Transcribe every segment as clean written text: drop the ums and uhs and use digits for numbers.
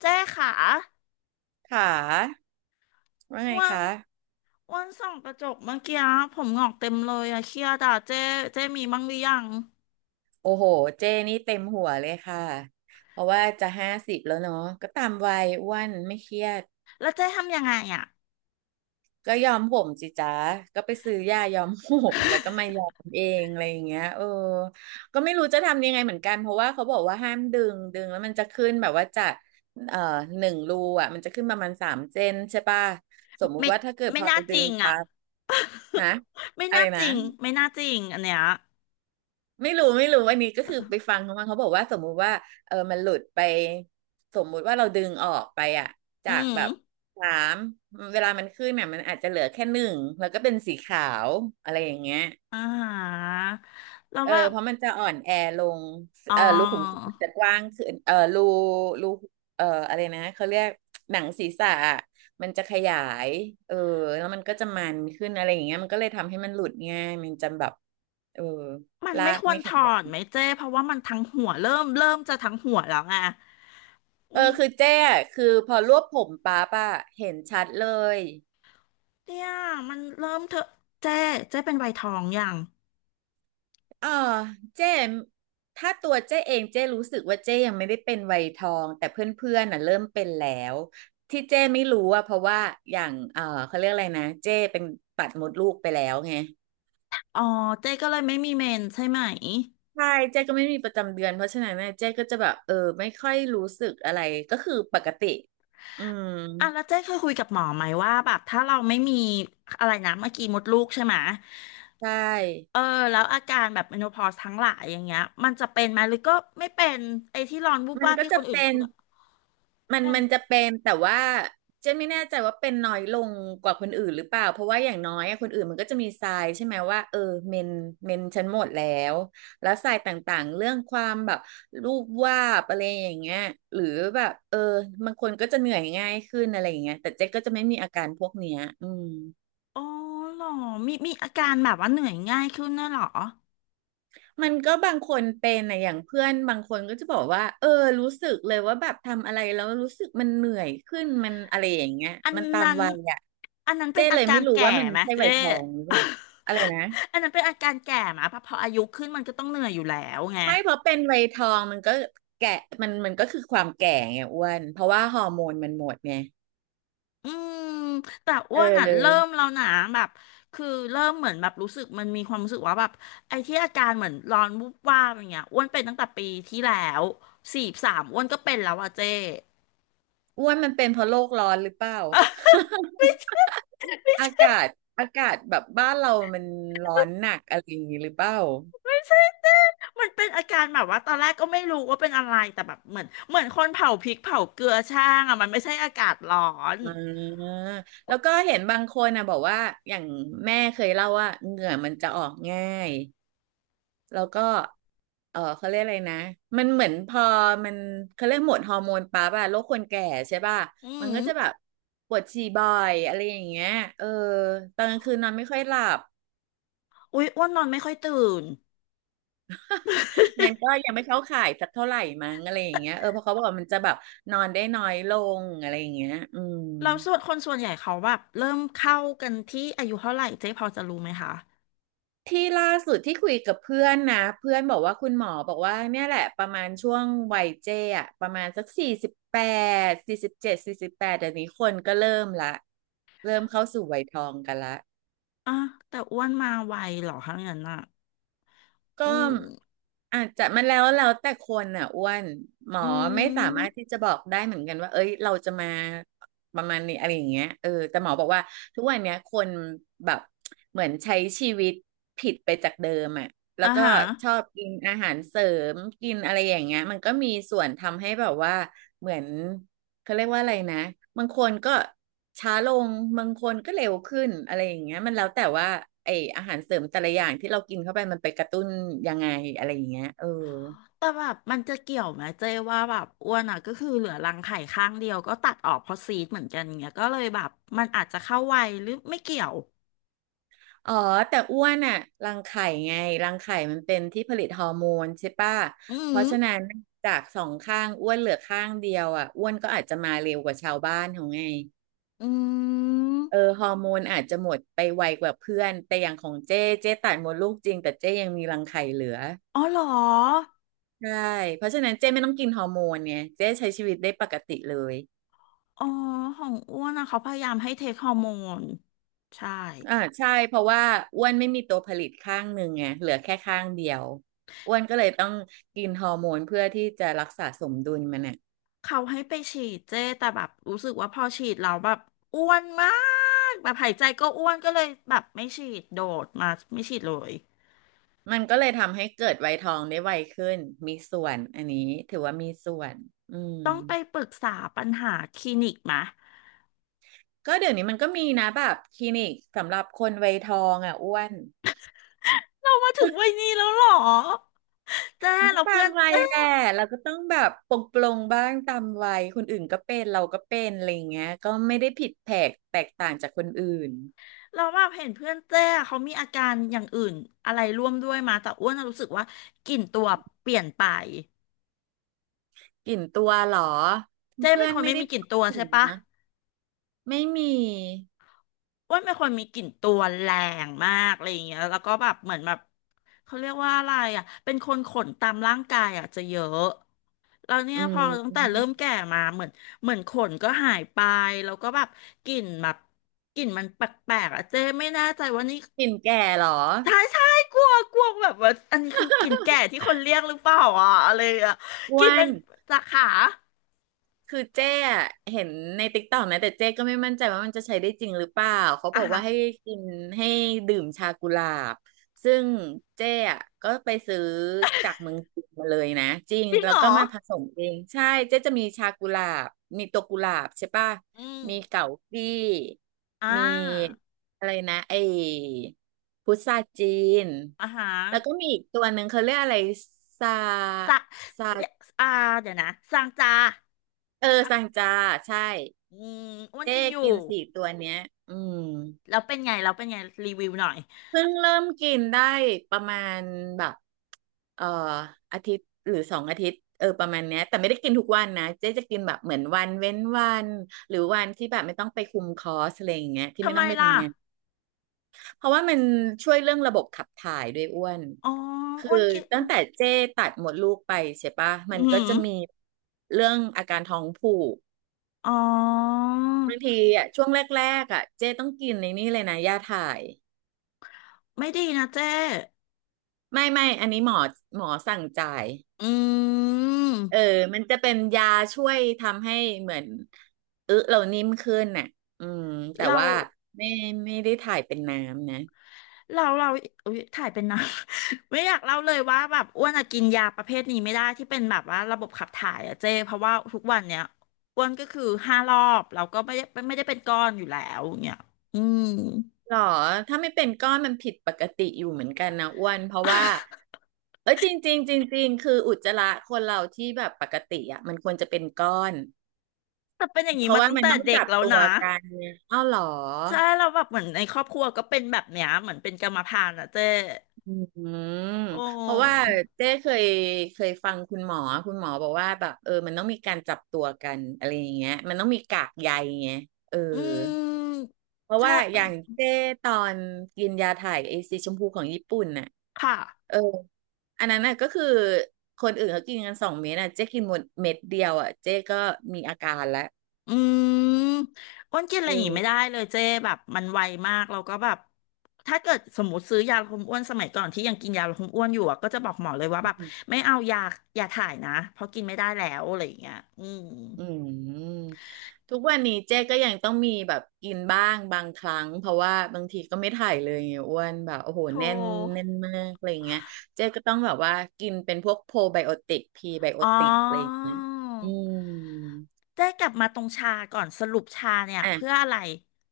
เจ๊ขาค่ะว่าอ้ไงวันคะ อ้วันส่องกระจกเมื่อกี้ผมงอกเต็มเลยอะเครียดอะเจ๊เจ๊มีบ้างหรือยังโอ้โห เจ้นี่เต็มหัวเลยค่ะ เพราะว่าจะ50แล้วเนาะ ก็ตามวัยอ้วนไม่เครียดแล้วเจ๊ทำยังไงอะก็ยอมผมสิจ๊ะก็ไปซื้อยายอมผม แล้วก็มายอมเองอะไรอย่างเงี้ยก็ไม่รู้จะทำยังไงเหมือนกัน เพราะว่าเขาบอกว่าห้ามดึงดึงแล้วมันจะขึ้นแบบว่าจากเอ่อหนึ่งรูอ่ะมันจะขึ้นประมาณ3 เซนใช่ป่ะสมมุไม่ติว่าถ้าเกิดไม่พอน่าเราจดึริงงอะ ปั๊บ ฮะไม่อะน่าไรจนะ ริงไม่น่าจริงอันเนี้ยไม่รู้อันนี้ก็คือไปฟังเขามาเขาบอกว่าสมมุติว่ามันหลุดไปสมมุติว่าเราดึงออกไปอะอืจากมแบบสามเวลามันขึ้นเนี่ยมันอาจจะเหลือแค่หนึ่งแล้วก็เป็นสีขาวอะไรอย่างเงี้ยอ่าแล้วแบบเพราะมันจะอ่อนแอลงอ๋อรูขุมขนมันจะกว้างขึ้นรูอะไรนะเขาเรียกหนังศีรษะอะมันจะขยายเออแล้วมันก็จะมันขึ้นอะไรอย่างเงี้ยมันก็เลยทำให้มันหลุดง่ายมันจะแบบเออมันลาไม่กควรไม่ถแข็งแรอนง ไหมเจ๊เพราะว่ามันทั้งหัวเริ่มจะทั้งหัวแล้วไงอืมคือเจ๊อะคือพอรวบผมป๊าบอะเห็นชัดเลยเนี่ยมันเริ่มเถอะเจ๊เจ๊เป็นวัยทองอย่างอ่าเจ้ถ้าตัวเจ้เองเจ้รู้สึกว่าเจ้ยังไม่ได้เป็นวัยทองแต่เพื่อนๆน่ะเริ่มเป็นแล้วที่เจ้ไม่รู้อะเพราะว่าอย่างเขาเรียกอะไรนะเจ้เป็นตัดมดลูกไปแล้วไงอ๋อเจ๊ก็เลยไม่มีเมนใช่ไหม ใช่เจ้ก็ไม่มีประจำเดือนเพราะฉะนั้นเน่ยเจ๊ก็จะแบบไม่ค่อยรู้สึกอะไรก็คือปกติอืมอ่ะแล้วเจ๊เคยคุยกับหมอไหมว่าแบบถ้าเราไม่มีอะไรนะเมื่อกี้มดลูกใช่ไหมใชเอ่อแล้วอาการแบบเมโนพอสทั้งหลายอย่างเงี้ยมันจะเป็นไหมหรือก็ไม่เป็นไอ้ที่ร้อนวูบมันวาบก็ที่คจะนอื่นเป็เขาน พูดอะมันเป็นมันจะเป็นแต่ว่าเจนไม่แน่ใจว่าเป็นน้อยลงกว่าคนอื่นหรือเปล่าเพราะว่าอย่างน้อยอะคนอื่นมันก็จะมีทรายใช่ไหมว่าเมนเมนฉันหมดแล้วแล้วทรายต่างๆเรื่องความแบบรูปวาดอะไรอย่างเงี้ยหรือแบบบางคนก็จะเหนื่อยง่ายขึ้นอะไรอย่างเงี้ยแต่เจ๊ก็จะไม่มีอาการพวกเนี้ยอืม อ๋อเหรอมีอาการแบบว่าเหนื่อยง่ายขึ้นด้วยเหรอมันก็บางคนเป็นนะอย่างเพื่อนบางคนก็จะบอกว่ารู้สึกเลยว่าแบบทำอะไรแล้วรู้สึกมันเหนื่อยขึ้นมันอะไรอย่างเงี้ยอันมันตามนั้นวัยอ่ะอันนั้นเป็เจ้นอาเลยกาไม่รรู้แก่ว่ามันไหมใช่เจ๊ วัยทองหรือเปล่าอะไรนะ อันนั้นเป็นอาการแก่ไหมเพราะพออายุขึ้นมันก็ต้องเหนื่อยอยู่แล้วไง ไม่เพราะเป็นวัยทองมันก็แก่มันก็คือความแก่ไงอ้วนเพราะว่าฮอร์โมนมันหมดไงอืมแต่เอ้วนอ่ะเริ่มออแล้วนะแบบคือเริ่มเหมือนแบบรู้สึกมันมีความรู้สึกว่าแบบไอ้ที่อาการเหมือนร้อนวูบวาบอย่างเงี้ยอ้วนเป็นตั้งแต่ปีที่แล้วสี่สามอ้วนก็เป็นแล้วอะเจ้อ้วนมันเป็นเพราะโลกร้อนหรือเปล่า อากาศอากาศแบบบ้านเรามันร้อนหนักอะไรอย่างงี้หรือเปล่า มันเป็นอาการแบบว่าตอนแรกก็ไม่รู้ว่าเป็นอะไรแต่แบบเหมือนคนเผาพริกเผาเกลือช่างอ่ะมันไม่ใช่อากาศร้อนอ่าแล้วก็เห็นบางคนนะบอกว่าอย่างแม่เคยเล่าว่าเหงื่อมันจะออกง่ายแล้วก็เขาเรียกอะไรนะมันเหมือนพอมันเขาเรียกหมดฮอร์โมนปั๊บอะโรคคนแก่ใช่ป่ะอืมันมก็จะแบบปวดฉี่บ่อยอะไรอย่างเงี้ยเออตอนกลางคืนนอนไม่ค่อยหลับอุ๊ยอ้วนนอนไม่ค่อยตื่นงานก็ยังไม่เข้าข่ายสักเท่าไหร่มั้งอะไรอย่างเงี้ยเพราะเขาบอกว่ามันจะแบบนอนได้น้อยลงอะไรอย่างเงี้ยอืม เราส่วนคนส่วนใหญ่เขาแบบเริ่มเข้ากันที่อายุเท่าไหร่เจ๊พอจะรู้ไหมคะที่ล่าสุดที่คุยกับเพื่อนนะเพื่อนบอกว่าคุณหมอบอกว่าเนี่ยแหละประมาณช่วงวัยเจ้อะประมาณสักสี่สิบแปด47สี่สิบแปดเดี๋ยวนี้คนก็เริ่มละเริ่มเข้าสู่วัยทองกันละ อ่ะแต่อ้วนมาไวเหรอคะงั้นอ่ะ อืก็มอาจจะมันแล้วแต่คนอ่ะอ้วนหมออืไม่สามารถที่มจะบอกได้เหมือนกันว่าเอ้ยเราจะมาประมาณนี้อะไรอย่างเงี้ยแต่หมอบอกว่าทุกวันเนี้ยคนแบบเหมือนใช้ชีวิตผิดไปจากเดิมอ่ะแล้วอ่าก็ฮะชอบกินอาหารเสริมกินอะไรอย่างเงี้ยมันก็มีส่วนทำให้แบบว่าเหมือน เขาเรียกว่าอะไรนะบางคนก็ช้าลงบางคนก็เร็วขึ้นอะไรอย่างเงี้ยมันแล้วแต่ว่าไออาหารเสริมแต่ละอย่างที่เรากินเข้าไปมันไปกระตุ้นยังไงอะไรอย่างเงี้ยแต่แบบมันจะเกี่ยวไหมเจ๊ว่าแบบอ้วนอ่ะก็คือเหลือรังไข่ข้างเดียวก็ตัดออกเพราะซีดเหมือนกันเงี้ยก็เลยแบบมันอาจจะเข้าวัยหรือไม่เกี่ยวอ๋อแต่อ้วนอะรังไข่ไงรังไข่มันเป็นที่ผลิตฮอร์โมนใช่ปะอืเพมราะฉะนั้นจากสองข้างอ้วนเหลือข้างเดียวอะอ้วนก็อาจจะมาเร็วกว่าชาวบ้านของไงอืมฮอร์โมนอาจจะหมดไปไวกว่าเพื่อนแต่อย่างของเจ้เจ้ตัดมดลูกจริงแต่เจ้ยังมีรังไข่เหลือ อ๋อเหรอใช่เพราะฉะนั้นเจ๊ไม่ต้องกินฮอร์โมนไงเจ๊ใช้ชีวิตได้ปกติเลยอ๋อของอ้วนอะเขาพยายามให้เทคฮอร์โมนใช่ใช่เพราะว่าอ้วนไม่มีตัวผลิตข้างหนึ่งไงเหลือแค่ข้างเดียวอ้วนก็เลยต้องกินฮอร์โมนเพื่อที่จะรักษาสมดุลมันน่ะเขาให้ไปฉีดเจ้แต่แบบรู้สึกว่าพอฉีดเราแล้วแบบอ้วนมากแบบหายใจก็อ้วนก็เลยแบบไม่ฉีดโดดมาไม่ฉีดเลย ก็เลยทำให้เกิดวัยทองได้ไวขึ้นมีส่วนอันนี้ถือว่ามีส่วนอืมต้องไปปรึกษาปัญหาคลินิกมะก็เดี๋ยวนี้มันก็มีนะแบบคลินิกสำหรับคนวัยทองอ่ะอ้วน เรามาถึงวัยนี้แล้วเหรอเจ้มันก็เราตาเพื่มอนวัยเจ้แหละเราก็ต้องแบบปลงปลงบ้างตามวัยคนอื่นก็เป็นเราก็เป็นอะไรอย่างเงี้ยก็ไม่ได้ผิดแผกแตกต่างจากคนอื่นเราแบบเห็นเพื่อนเจ้เขามีอาการอย่างอื่นอะไรร่วมด้วยมาแต่อ้วนน่ะรู้สึกว่ากลิ่นตัวเปลี่ยนไปกลิ่นตัวเหรอเจ้เพื่เป็อนนคนไม่ไม่ได้มีกลิ่นพูดตัวถึใช่งปะนะไม่มีอ้วนเป็นคนมีกลิ่นตัวแรงมากอะไรอย่างเงี้ยแล้วก็แบบเหมือนแบบเขาเรียกว่าอะไรอ่ะ เป็นคนขนตามร่างกายอ่ะจะเยอะ เราเนี่ยอืพอตั้งแต่เริ่มมแก่มาเหมือนเหมือนขนก็หายไปแล้วก็แบบกลิ่นแบบกลิ่นมันแปลกๆอะเจ๊ไม่แน่ใจว่านี่กลิ่นแก่เหรอใช่ใช่กลัวกลัวแบบว่าอันนี้คือกลิ่นแก่ที่คนเรียกหรือเปล่าอ่ะอะไรอ่ะอ้กวลิ่นมัน นจากขาคือเจ๊อะเห็นในติ๊กต็อกนะแต่เจ๊ก็ไม่มั่นใจว่ามันจะใช้ได้จริงหรือเปล่าเขาบอ่ะอกฮะว่าให้กินให้ดื่มชากุหลาบซึ่งเจ๊อะก็ไปซื้อจากเมืองจีนมาเลยนะจริงจริงแล้เหวรก็อมาผสมเองใช่เจ๊จะมีชากุหลาบมีตัวกุหลาบใช่ป่ะอืมมีเก๋ากี้อ่ามีอะไรนะไอ้พุทราจีนอ่ะฮะแล้วก็มีอีกตัวหนึ่งเขาเรียกอะไรซาสะซาเอ่าเดี๋ยวนะสางจาเออปะซังจาใช่ อืมอ้วนเจ๊กินอยู่กินสี่ตัวเนี้ยอืมแล้วเป็นไงแล้วเป็นไงรีวิวหน่อยเพิ่งเริ่มกินได้ประมาณแบบเอ่ออาทิตย์หรือ2 อาทิตย์เออประมาณเนี้ยแต่ไม่ได้กินทุกวันนะเจ๊จะกินแบบเหมือนวันเว้นวันหรือวันที่แบบไม่ต้องไปคุมคอร์สอะไรอย่างเงี้ยที่ทำไม่ไมต้องไปล่ะทำงานเพราะว่ามันช่วยเรื่องระบบขับถ่ายด้วยอ้วนอ๋อคืออ้วนกิน ตั้งแต่เจ๊ตัดหมดลูกไปใช่ปะมัอืนก็มจะมีเรื่องอาการท้องผูกอ๋อบางทีอ่ะช่วงแรกๆอ่ะเจ๊ต้องกินในนี่เลยนะยาถ่าย ไม่ดีนะเจ้ไม่อันนี้หมอสั่งจ่ายอืเออมมันจะเป็นยาช่วยทำให้เหมือนอึเรานิ่มขึ้นน่ะอืมแต่เราว่าไม่ไม่ได้ถ่ายเป็นน้ำนะเราเราอุ๊ยถ่ายเป็นนะ ไม่อยากเล่าเลยว่าแบบอ้วนอะกินยาประเภทนี้ไม่ได้ที่เป็นแบบว่าระบบขับถ่ายอะเจ้เพราะว่าทุกวันเนี้ยอ้วนก็คือห้ารอบเราก็ไม่ได้เป็นก้อนอยู่แล้วเนี่ยอืม หรอถ้าไม่เป็นก้อนมันผิดปกติอยู่เหมือนกันนะอ้วนเพราะว่าเออจริงจริงจริงจริงคืออุจจาระคนเราที่แบบปกติอ่ะมันควรจะเป็นก้อนแต่เป็นอย่างเพนี้ราะมาว่าตั้งมันแต่ต้องเด็กจับแล้วตัวนะกันเนี่ยอ้าวหรอ ใช่เราแล้วแบบเหมือนในครอบครัวก็เป็นแบบเนี้ยเหมือนเป็นกรรมพันธุ์อะเจ้อืมโอ้ เพราะว่าเจ๊เคยฟังคุณหมอบอกว่าแบบเออมันต้องมีการจับตัวกันอะไรอย่างเงี้ยมันต้องมีกากใยไงเอออืม เพราะถ้าว่าเอออย่างเจ๊ตอนกินยาถ่ายไอซีชมพูของญี่ปุ่นน่ะค่ะ เอออันนั้นน่ะก็คือคนอื่นเขากินกัน2 เม็ดน่ะเจ๊กินหมดเม็ดเดียวอ่ะเจ๊ก็มีอาการแล้วอืมอ้วนกินอะเไรอย่างงี้ไม่ได้ออ เลยเจ๊แบบมันไวมากเราก็แบบถ้าเกิดสมมติซื้อยาลดความอ้วนสมัยก่อนที่ยังกินยาลดความอ้วนอยู่อะก็จะบอกหมอเลยว่าแบบไม่เอายายาถ่ายนะเพราะกินไม่ได้แล้วอะไรอย่างเงี้ยอืมอืมทุกวันนี้เจ๊ก็ยังต้องมีแบบกินบ้างบางครั้งเพราะว่าบางทีก็ไม่ถ่ายเลยไงอ้วนแบบโอ้โหโทรแน่นแน่นมากอะไรเงี้ยเจ๊ก็ต้องแบบว่ากินเป็นพวกโพไบโอติกพรีไบโออ๋อติกอะไรอย่างเงี้ยอืมเจ๊กลับมาตรงชาก่อนสรุปชาเนี่ยเพื่ออ่ะอะไร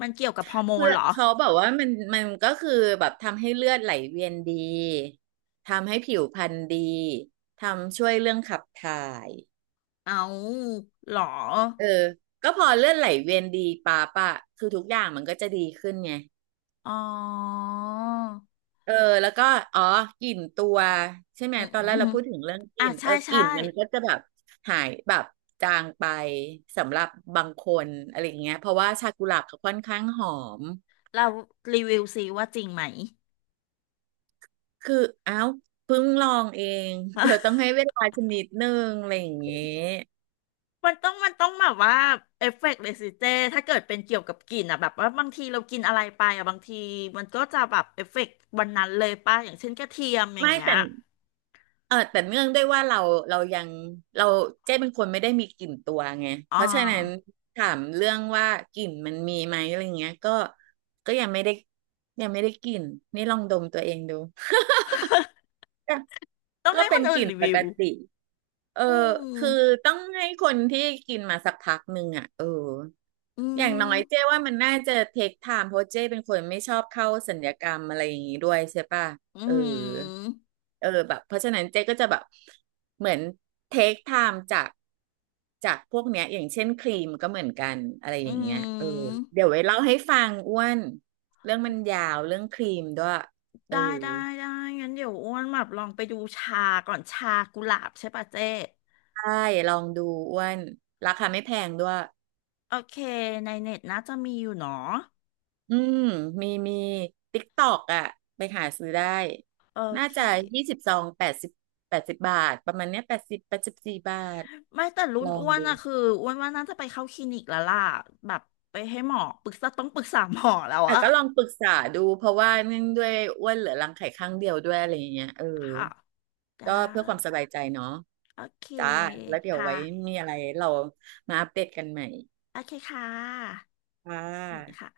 มันเกี่ยวกับฮอร์โมเพื่นอเหรอ เขาบอกว่ามันก็คือแบบทำให้เลือดไหลเวียนดีทำให้ผิวพรรณดีทำช่วยเรื่องขับถ่ายเอาเหรอเออก็พอเลือดไหลเวียนดีปั๊บอะคือทุกอย่างมันก็จะดีขึ้นไง อ๋อเออแล้วก็อ๋อกลิ่นตัวใช่ไหมอืตอนแรกเราม พูดถึงเรื่องกอ่ะลิ่นเอใช่อกใช่ลิ่นมันก็จะแบบหายแบบจางไปสำหรับบางคนอะไรอย่างเงี้ยเพราะว่าชากุหลาบเขาค่อนข้างหอมเรารีวิวซิว่าจริงไหม คืออ้าวเพิ่งลองเอง เธอต้อง ให้เวลาชนิดนึงอะไรอย่างเงี้ยมันต้องแบบว่าเอฟเฟกต์เลยสิเจถ้าเกิดเป็นเกี่ยวกับกลิ่นอ่ะแบบว่าบางทีเรากินอะไรไปอ่ะบางทีมันก็จะแบบเอฟเฟกต์วันนั้นเลยป่ะอย่างเช่นกระเทียมอย่างไม่เงี้ยแต่ เออแต่เนื่องด้วยว่าเรายังเราเจ้เป็นคนไม่ได้มีกลิ่นตัวไงเพอ่า ราะฉะนั้นถามเรื่องว่ากลิ่นมันมีไหมอะไรเงี้ยก็ยังไม่ได้กลิ่นนี่ลองดมตัวเองดู ก็ต้องให้คเป็นนอื่กนลิ่นรีปวิกวติเอออืคือมต้องให้คนที่กินมาสักพักหนึ่งอ่ะเออ อือย่างน้อมยเจ้ว่ามันน่าจะเทคไทม์เพราะเจ้เป็นคนไม่ชอบเข้าศัลยกรรมอะไรอย่างนี้ด้วยใช่ป่ะอืเออมเออแบบเพราะฉะนั้นเจ๊ก็จะแบบเหมือนเทคไทม์จากพวกเนี้ยอย่างเช่นครีมก็เหมือนกันอะไรอือย่างเงี้ยเออมเดี๋ยวไว้เล่าให้ฟังอ้วนเรื่องมันยาวเรื่องครีมด้วยเออได้ได้ได้งั้นเดี๋ยวอ้วนแบบลองไปดูชาก่อนชากุหลาบใช่ป่ะเจ๊ได้ลองดูอ้วนราคาไม่แพงด้วย โอเคในเน็ตน่าจะมีอยู่เนาะ อืมมีติ๊กตอกอ่ะไปหาซื้อได้โอน่าเคจะ20 ซองแปดสิบ80 บาทประมาณเนี้ยแปดสิบ84 บาทไม่แต่รุ่ลนองอ้วนดูอะคืออ้วนว่าน่าจะไปเข้าคลินิกแล้วล่ะแบบไปให้หมอปรึกษาต้องปรึกษาหมอแล้วแต่อะก็ลองปรึกษาดูเพราะว่าเนื่องด้วยอ้วนเหลือรังไข่ข้างเดียวด้วยอะไรอย่างเงี้ยเออค่ะได้ก็เพื่อความสบายใจเนาะโอเคจ้าแล้วเดี๋ยวค่ะไว้มีอะไรเรามาอัปเดตกันใหม่โอเคค่ะค่สวัสดีค่ะะ